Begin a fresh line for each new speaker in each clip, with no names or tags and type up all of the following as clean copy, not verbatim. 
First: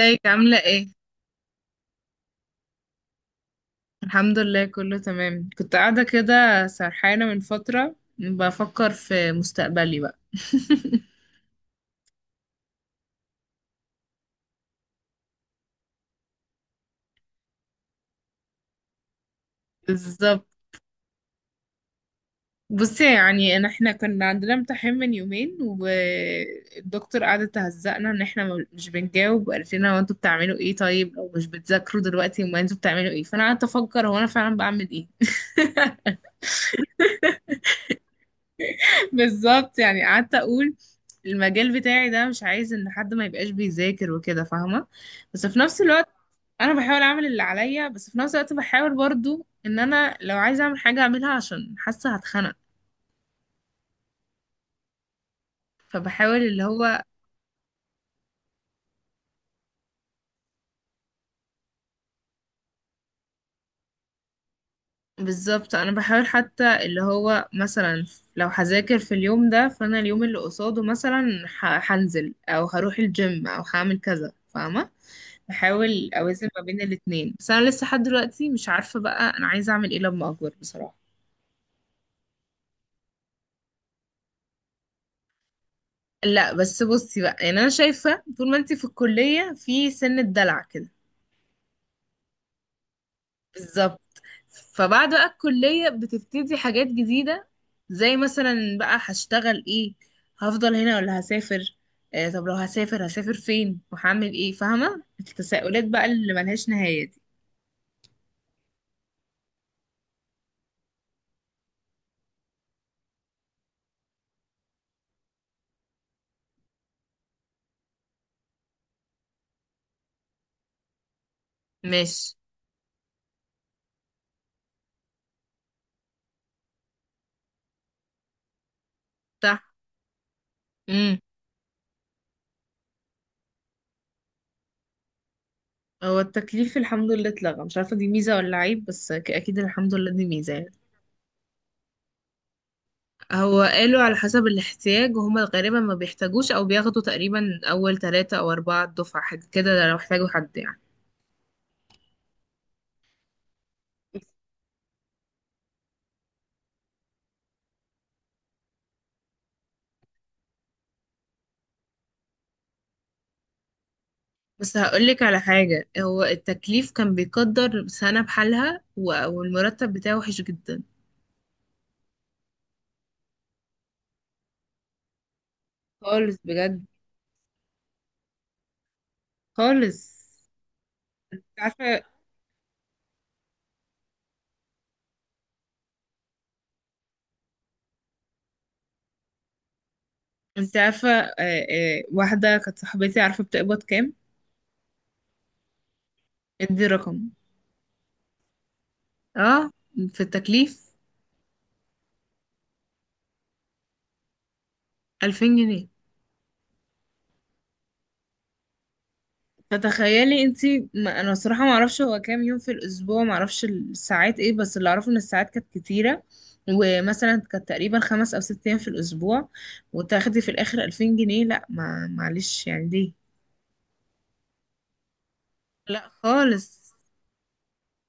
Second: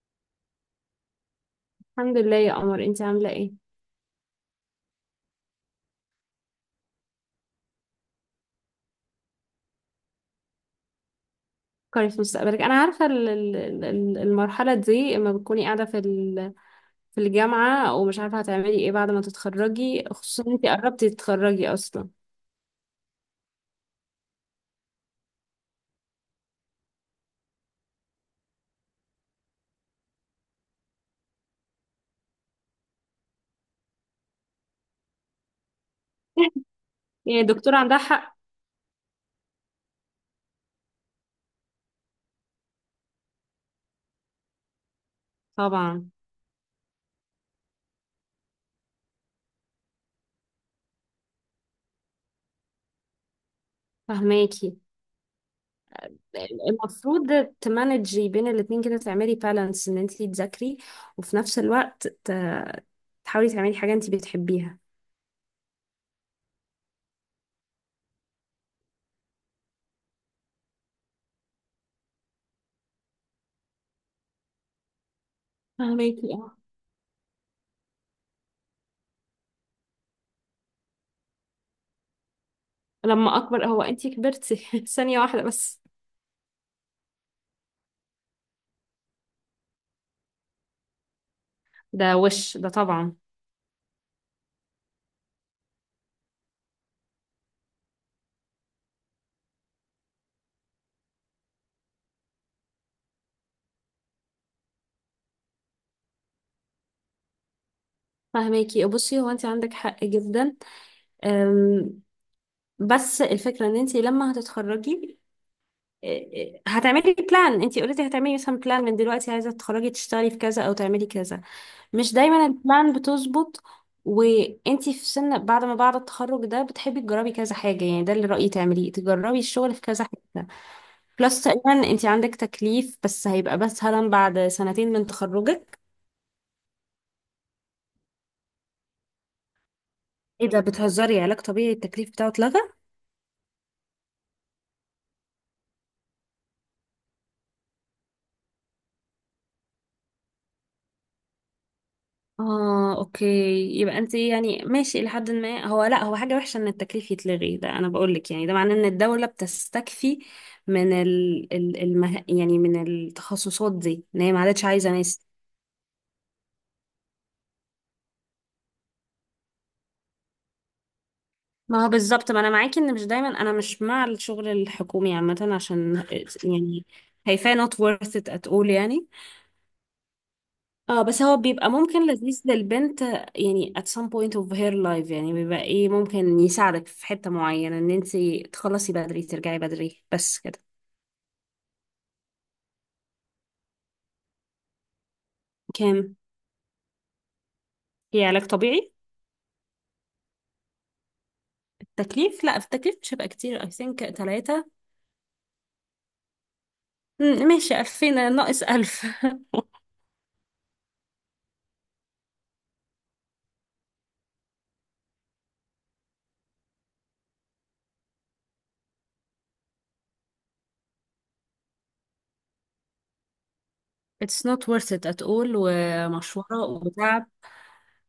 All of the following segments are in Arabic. ازيك عاملة ايه؟
الحمد لله يا قمر، انت عامله ايه؟
الحمد لله كله تمام. كنت قاعدة كده سرحانة من فترة بفكر في مستقبلي بقى.
فكري في مستقبلك. انا عارفه المرحله دي اما بتكوني قاعده في الجامعه ومش عارفه هتعملي ايه بعد ما تتخرجي،
بالظبط.
خصوصا انت قربتي تتخرجي اصلا.
بصي، يعني ان احنا كنا عندنا امتحان من يومين، والدكتور قعد تهزقنا ان احنا مش بنجاوب، وقالت لنا هو انتوا بتعملوا ايه طيب؟ او مش بتذاكروا دلوقتي؟ امال انتوا بتعملوا ايه؟ فانا قعدت افكر هو انا فعلا بعمل ايه.
يعني الدكتوره عندها حق
بالظبط. يعني قعدت اقول المجال بتاعي ده مش عايز ان حد ما يبقاش بيذاكر وكده، فاهمة؟ بس في نفس الوقت
طبعا.
انا بحاول اعمل اللي عليا، بس في نفس الوقت بحاول برضو ان انا لو عايزه اعمل حاجه اعملها، عشان حاسه هتخنق.
فهماكي.
فبحاول اللي هو
المفروض تمانجي بين الاتنين كده، تعملي بالانس ان انت تذاكري وفي نفس الوقت تحاولي تعملي حاجه انت بتحبيها.
بالظبط. انا بحاول حتى اللي هو مثلا لو هذاكر في اليوم ده، فانا اليوم اللي قصاده مثلا هنزل او هروح الجيم او هعمل كذا، فاهمه؟ بحاول
فهماكي
اوازن
اه.
ما بين الاتنين. بس انا لسه لحد دلوقتي مش عارفه بقى انا عايزه اعمل ايه لما اكبر، بصراحه.
لما اكبر؟ هو انت كبرتي؟ ثانيه واحده بس.
لا، بس بصي بقى. يعني انا شايفه طول ما انتي في الكليه في سن الدلع كده.
ده وش ده طبعا.
بالظبط. فبعد بقى الكلية بتبتدي حاجات جديدة، زي مثلا بقى هشتغل ايه؟ هفضل هنا ولا هسافر؟ آه، طب لو هسافر هسافر فين وهعمل ايه؟ فاهمة التساؤلات بقى اللي ملهاش نهاية دي.
فهماكي، بصي، هو انت عندك حق جدا. أم، بس الفكره ان انت لما هتتخرجي هتعملي بلان. انت اوريدي هتعملي مثلا بلان من دلوقتي، عايزه تتخرجي تشتغلي في كذا او تعملي كذا. مش
ماشي.
دايما البلان بتظبط. وانت في سن بعد ما بعد التخرج ده بتحبي تجربي كذا حاجه. يعني ده اللي رايي تعمليه، تجربي
صح.
الشغل في كذا حاجه.
امم.
بلس تقريبا انت عندك تكليف، بس هيبقى بس هلا بعد سنتين من تخرجك.
هو التكليف الحمد لله اتلغى. مش عارفة دي ميزة ولا عيب، بس اكيد الحمد لله دي
ايه
ميزة
ده؟
يعني.
بتهزري؟ علاج طبيعي التكليف بتاعه اتلغى؟
هو قالوا على حسب الاحتياج، وهما غالبا ما بيحتاجوش او بياخدوا تقريبا اول 3 او 4 دفعة حاجة كده لو احتاجوا حد يعني.
اه، اوكي. يبقى انت يعني ماشي الى حد ما. هو لا هو حاجه وحشه ان التكليف يتلغي، ده انا بقول لك. يعني ده معناه ان الدوله بتستكفي من ال ال المه... يعني من التخصصات دي، ان هي ما عادتش
بس
عايزه ناس.
هقولك على حاجة، هو التكليف كان بيقدر سنة بحالها، و- والمرتب بتاعه وحش جدا
ما هو بالظبط، ما انا معاكي. ان مش دايما، انا مش مع الشغل الحكومي عامه، عشان
خالص بجد
يعني هيفاه not worth it at all يعني.
خالص.
اه بس هو
انت
بيبقى
عارفة،
ممكن لذيذ للبنت يعني at some point of her life. يعني بيبقى ايه، ممكن يساعدك في حتة معينة، ان انتي تخلصي بدري ترجعي بدري، بس كده.
انت عارفة واحدة كانت صاحبتي عارفة بتقبض كام؟
كام؟
ادي رقم.
هي علاج طبيعي؟
اه، في التكليف.
التكليف؟ لا، في التكليف مش هيبقى كتير، I think 3.
2000 جنيه.
ماشي، 2000 ناقص 1000.
فتخيلي انتي، ما انا الصراحه ما اعرفش هو كام يوم في الاسبوع، ما اعرفش الساعات ايه، بس اللي اعرفه ان الساعات كانت كتيره، ومثلا كانت تقريبا 5 او 6 ايام في الاسبوع، وتاخدي في الاخر 2000 جنيه. لا، ما معلش يعني، ليه؟
it's not worth it at all
لا
ومشورة
خالص.
وتعب.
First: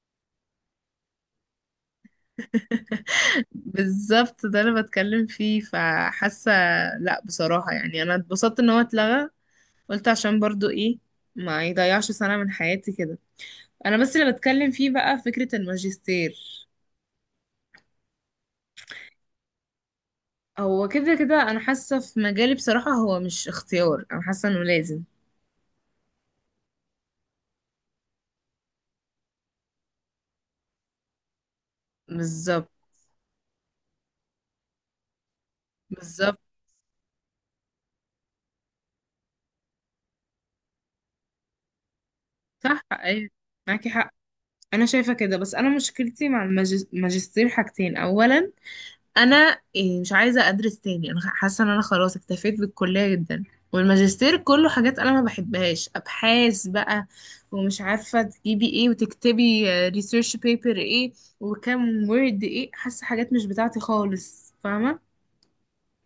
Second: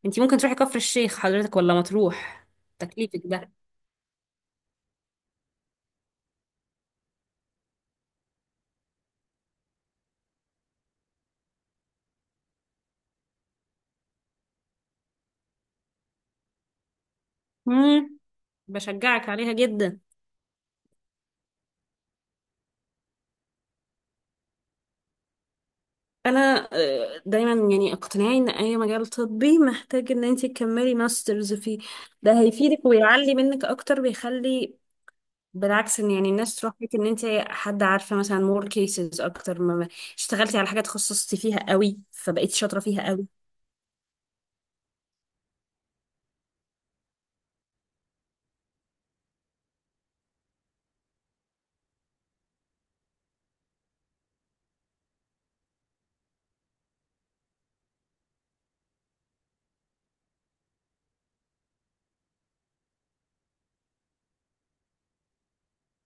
انتي ممكن تروحي كفر الشيخ حضرتك، ولا مطروح تكليفك ده.
بالظبط، ده اللي بتكلم فيه، فحاسه لا بصراحه يعني انا اتبسطت ان هو اتلغى. قلت عشان برضو ايه، ما يضيعش سنه من حياتي كده. انا بس اللي بتكلم فيه بقى فكره الماجستير.
مم. بشجعك عليها جدا.
هو كده كده انا حاسه في مجالي بصراحه هو مش اختيار، انا حاسه انه لازم.
انا دايما يعني اقتناعي ان اي مجال طبي محتاج ان انت تكملي ماسترز فيه. ده
بالظبط.
هيفيدك ويعلي منك اكتر، بيخلي بالعكس، ان يعني
بالظبط.
الناس تروح لك ان انت حد عارفه مثلا، مور كيسز اكتر. ما اشتغلتي على حاجه تخصصتي فيها قوي، فبقيتي شاطره
صح.
فيها قوي.
ايوه، معاكي حق. انا شايفه كده، بس انا مشكلتي مع الماجستير حاجتين. اولا، انا مش عايزه ادرس تاني، انا حاسه ان انا خلاص اكتفيت بالكليه جدا. والماجستير كله حاجات انا ما بحبهاش، ابحاث بقى، ومش عارفه تجيبي ايه وتكتبي ريسيرش بيبر ايه وكام وورد ايه، حاسه حاجات مش بتاعتي خالص، فاهمه؟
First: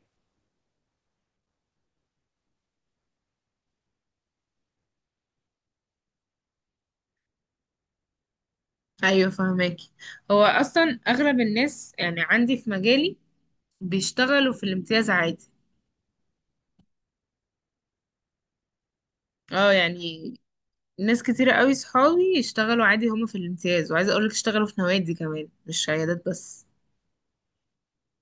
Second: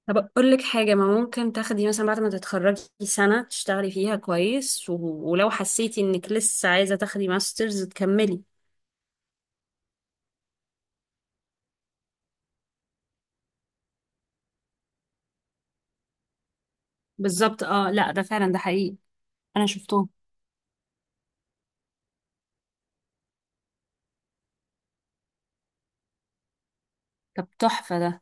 طب اقول لك حاجه، ما ممكن تاخدي مثلا بعد ما تتخرجي سنه تشتغلي فيها كويس و... ولو حسيتي انك لسه عايزه تاخدي ماسترز تكملي.
ايوه، فهمك. هو اصلا اغلب الناس يعني عندي في مجالي بيشتغلوا في الامتياز عادي.
بالظبط، اه لا ده فعلا، ده حقيقي. انا
اه
شفتهم.
يعني ناس كتيرة قوي، صحابي يشتغلوا عادي هما في الامتياز، وعايزه اقولك اشتغلوا في نوادي كمان مش عيادات بس.
طب تحفه ده.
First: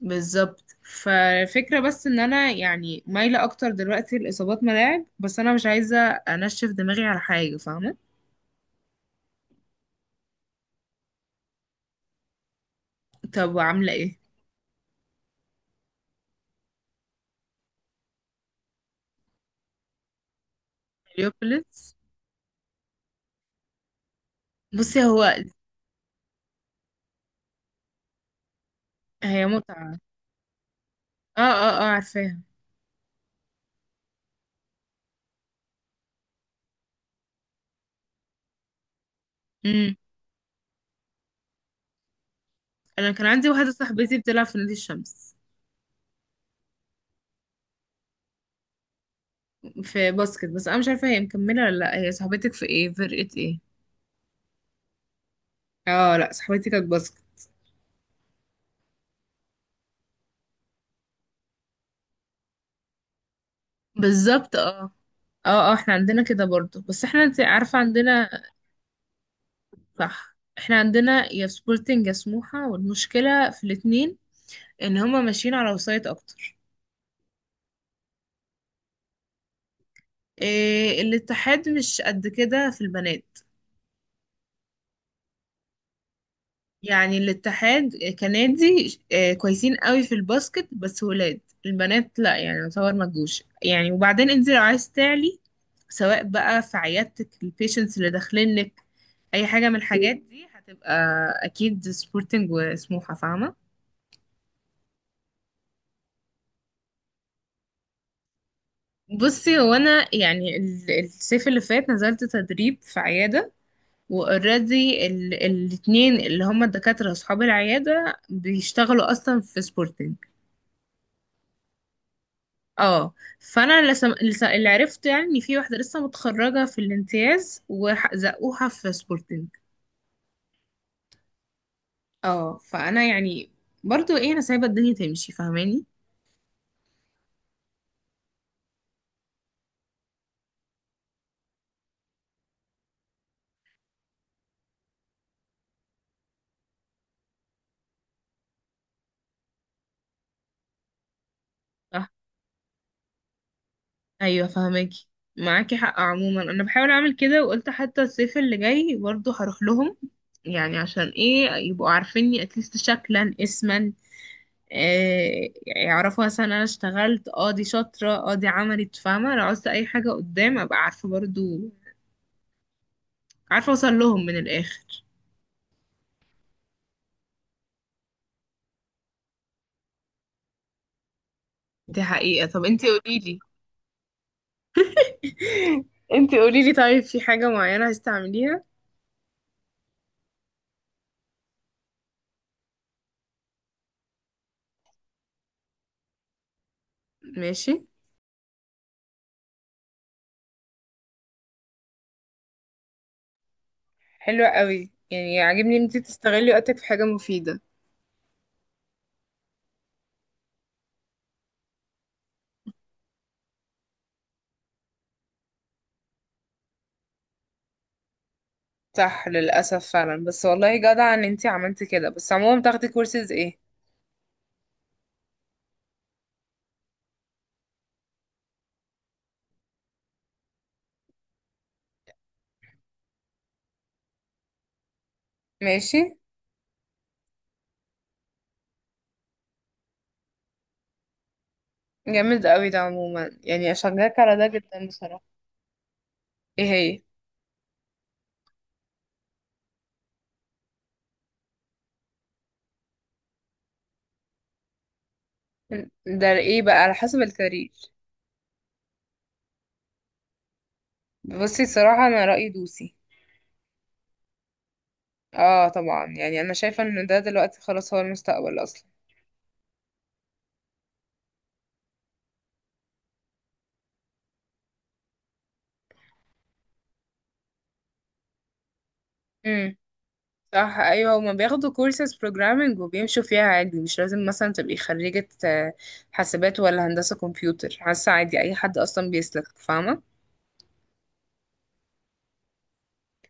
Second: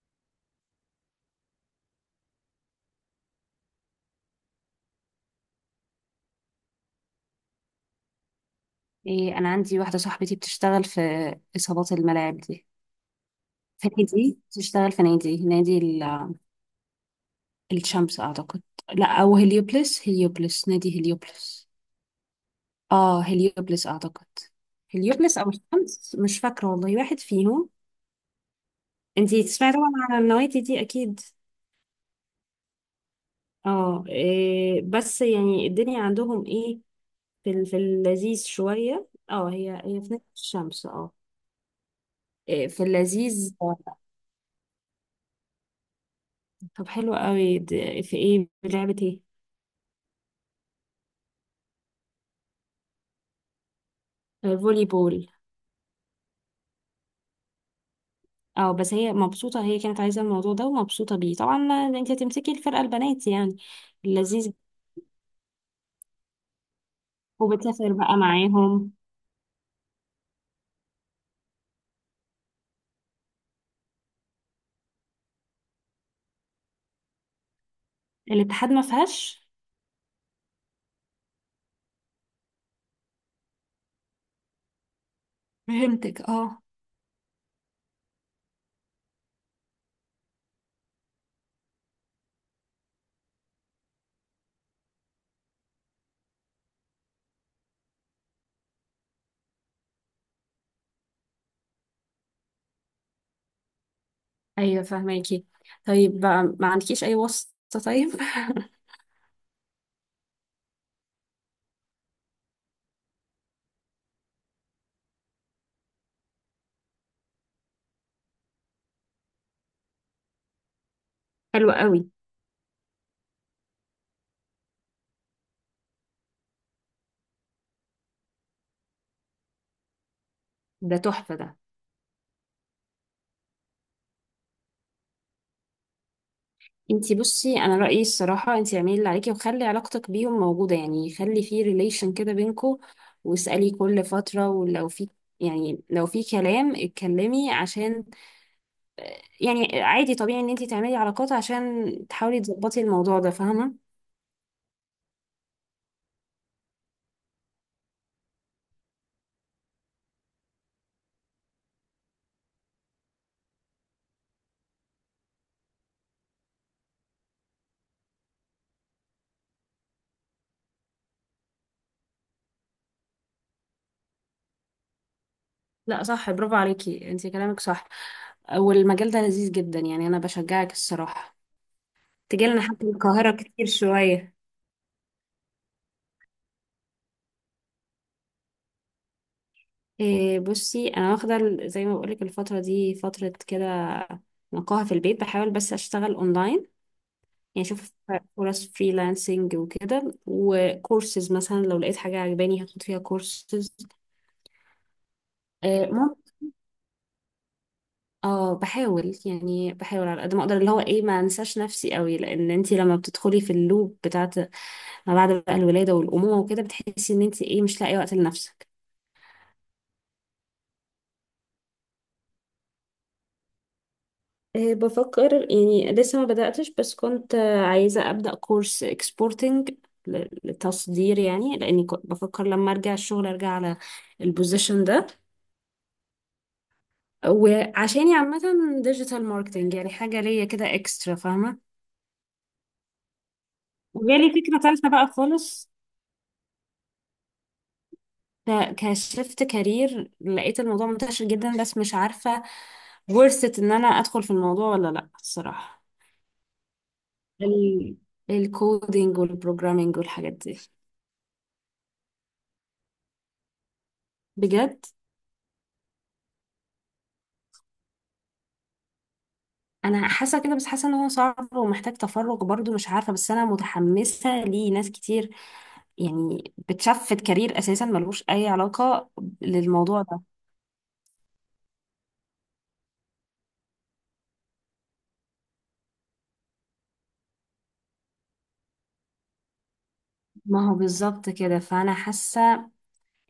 بالظبط. فالفكرة بس ان انا يعني مايلة اكتر دلوقتي لاصابات ملاعب، بس انا مش عايزة انشف دماغي على حاجة، فاهمة؟
إيه، أنا عندي واحدة صاحبتي بتشتغل في إصابات الملاعب دي.
طب
في
وعاملة ايه؟
نادي، بتشتغل في نادي، نادي الشمس أعتقد. لا أو هليوبلس، هليوبلس، نادي هليوبلس.
اليوبلتس.
آه هليوبلس أعتقد.
بصي هو.
هليوبلس أو الشمس مش فاكرة والله، واحد فيهم. انتي
هي
تسمعي طبعا
متعة.
عن النوادي دي أكيد.
اه، اه، اه، عارفاها.
اه إيه، بس يعني الدنيا عندهم ايه، في اللذيذ شوية. اه، هي
مم.
هي في نادي الشمس اه. إيه، في
انا كان عندي
اللذيذ.
واحده صاحبتي بتلعب في نادي الشمس
طب حلو قوي، في ايه، لعبة ايه؟
في باسكت، بس انا مش عارفه هي مكمله ولا لا. هي صاحبتك في ايه؟ فرقه ايه؟
فولي بول.
اه، لا، صاحبتي كانت باسكت.
اه بس هي مبسوطة، هي كانت عايزة الموضوع ده ومبسوطة بيه طبعا. انت هتمسكي الفرقة، البنات يعني. لذيذ.
بالظبط. اه. اه، اه، احنا عندنا كده برضو، بس احنا انت عارفه
وبتسافر بقى
عندنا.
معاهم؟
صح، احنا عندنا يا سبورتنج يا سموحه، والمشكله في الاتنين ان هما ماشيين على وسايط اكتر.
الاتحاد ما فيهاش؟
إيه، الاتحاد مش قد كده في البنات.
فهمتك اه.
يعني الاتحاد كنادي كويسين قوي في الباسكت، بس ولاد. البنات لا يعني يعتبر ما تجوش يعني. وبعدين انت لو عايز تعلي، سواء بقى في عيادتك البيشنتس اللي داخلين لك، اي حاجه من الحاجات دي هتبقى اكيد سبورتنج وسموحه، فاهمه؟
ايوه فهماكي. طيب بقى ما عندكيش اي واسطة طيب؟
بصي هو انا يعني الصيف اللي فات نزلت تدريب في عياده، واوريدي الاتنين اللي هما الدكاتره اصحاب العياده بيشتغلوا اصلا في سبورتنج.
حلو قوي.
اه. فانا لسه اللي عرفته يعني ان في واحده لسه متخرجه في الامتياز وزقوها في سبورتنج.
ده تحفة ده.
اه، فانا يعني برضو ايه، انا سايبه الدنيا تمشي، فاهماني؟
انتي بصي، انا رأيي الصراحة انتي اعملي اللي عليكي، وخلي علاقتك بيهم موجودة. يعني خلي في ريليشن كده بينكوا، واسألي كل فترة، ولو في يعني لو في كلام اتكلمي. عشان يعني عادي طبيعي ان انت تعملي علاقات عشان
صح.
تحاولي تظبطي الموضوع ده، فاهمة؟
ايوه، فاهماكي، معاكي حق. عموما انا بحاول اعمل كده، وقلت حتى الصيف اللي جاي برضو هروح لهم، يعني عشان ايه، يبقوا عارفيني اتليست شكلا اسما. آه، يعرفوا مثلا انا اشتغلت، دي شاطره، دي عملت، فاهمه؟ لو عاوزت اي حاجه قدام ابقى عارفه برضو، عارفة اوصل لهم من الاخر.
لا صح، برافو عليكي، انت كلامك صح. والمجال ده لذيذ جدا، يعني انا بشجعك الصراحة.
دي حقيقة.
تجيلنا
طب
حتى
انتي
من القاهرة
قوليلي،
كتير شوية.
انتي قوليلي، طيب في حاجة معينة هستعمليها؟
إيه بصي، انا واخدة زي ما بقولك الفترة دي فترة كده نقاهة في البيت. بحاول بس اشتغل اونلاين، يعني
ماشي.
اشوف فرص فريلانسنج وكده، وكورسز مثلا لو لقيت حاجة عجباني هاخد فيها كورسز.
حلوة قوي، يعني عاجبني ان انتي تستغلي وقتك في حاجة مفيدة.
اه بحاول، يعني بحاول على قد ما اقدر، اللي هو ايه، ما انساش نفسي قوي، لان انت لما بتدخلي في اللوب بتاعت ما بعد بقى الولاده والامومه وكده، بتحسي ان انت ايه مش لاقي وقت لنفسك.
صح، للأسف فعلا، بس والله جدع ان انتي عملتي كده. بس عموما بتاخدي كورسز ايه؟
بفكر يعني، لسه ما بداتش، بس كنت عايزه ابدا كورس اكسبورتنج، للتصدير يعني، لاني كنت بفكر لما ارجع الشغل ارجع على البوزيشن ده.
ماشي.
وعشاني عامه ديجيتال ماركتنج، يعني حاجه ليا كده اكسترا، فاهمه؟
جامد قوي ده، عموما يعني اشجعك
وجالي
على ده
فكره
جدا
ثالثه بقى
بصراحة.
خالص،
ايه هي؟
فكشفت كارير لقيت الموضوع منتشر جدا، بس مش عارفة ورثة ان انا ادخل في الموضوع ولا لا الصراحة.
ده ايه بقى على حسب الكارير؟
ال... الكودينج والبروجرامينج والحاجات دي.
بصي صراحة، انا رأيي دوسي.
بجد؟
اه طبعا، يعني انا شايفة ان ده دلوقتي خلاص هو المستقبل اصلا.
انا حاسة كده، بس حاسة ان هو صعب ومحتاج تفرغ برضو مش عارفة. بس انا متحمسة ليه، ناس كتير يعني بتشفت كارير اساسا ملوش اي علاقة للموضوع ده.
صح، ايوه هما بياخدوا كورسز بروجرامنج وبيمشوا فيها عادي. مش لازم مثلا تبقي خريجة حاسبات ولا هندسة كمبيوتر، حاسة عادي اي حد اصلا بيسلك، فاهمة؟
ما هو بالظبط كده، فانا حاسة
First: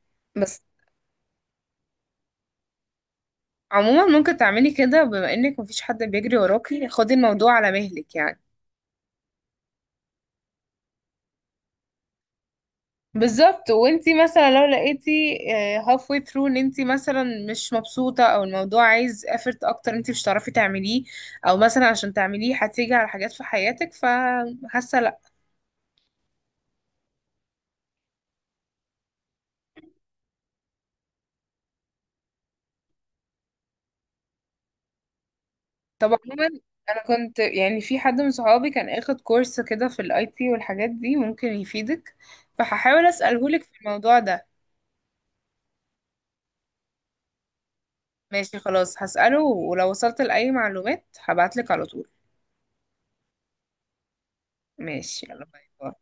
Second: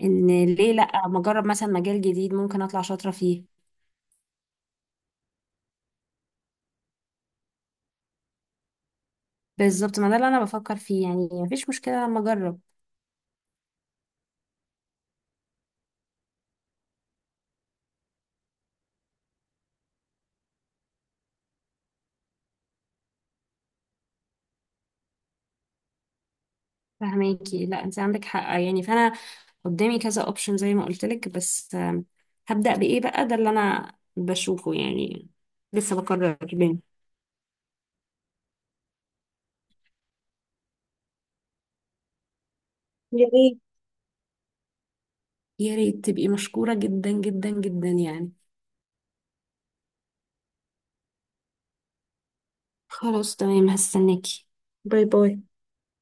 ان
بس
ليه لا، ما اجرب مثلا مجال جديد، ممكن اطلع شاطرة فيه.
عموما ممكن تعملي كده، بما انك مفيش حد بيجري وراكي خدي الموضوع على مهلك يعني.
بالظبط، ما ده اللي انا بفكر فيه، يعني مفيش مشكله لما اجرب.
بالظبط. وانتي مثلا لو لقيتي هاف واي ثرو ان انتي مثلا مش مبسوطة، او الموضوع عايز effort اكتر انتي مش هتعرفي تعمليه، او مثلا عشان تعمليه هتيجي على حاجات في حياتك، فحاسة لا.
فهماكي، لا انت عندك حق يعني. فانا قدامي كذا اوبشن زي ما قلت لك، بس هبدا بايه بقى، ده اللي انا بشوفه يعني. لسه
طب
بقرر
عموما،
بين.
انا كنت يعني في حد من صحابي كان اخد كورس كده في الاي تي والحاجات دي، ممكن يفيدك، فهحاول
يا
اساله
ريت،
لك في الموضوع ده.
يا ريت، تبقي مشكوره جدا جدا جدا يعني.
ماشي خلاص، هساله، ولو وصلت لاي معلومات هبعت لك على طول.
خلاص تمام، هستناكي. باي
ماشي.
باي.
يلا، باي باي.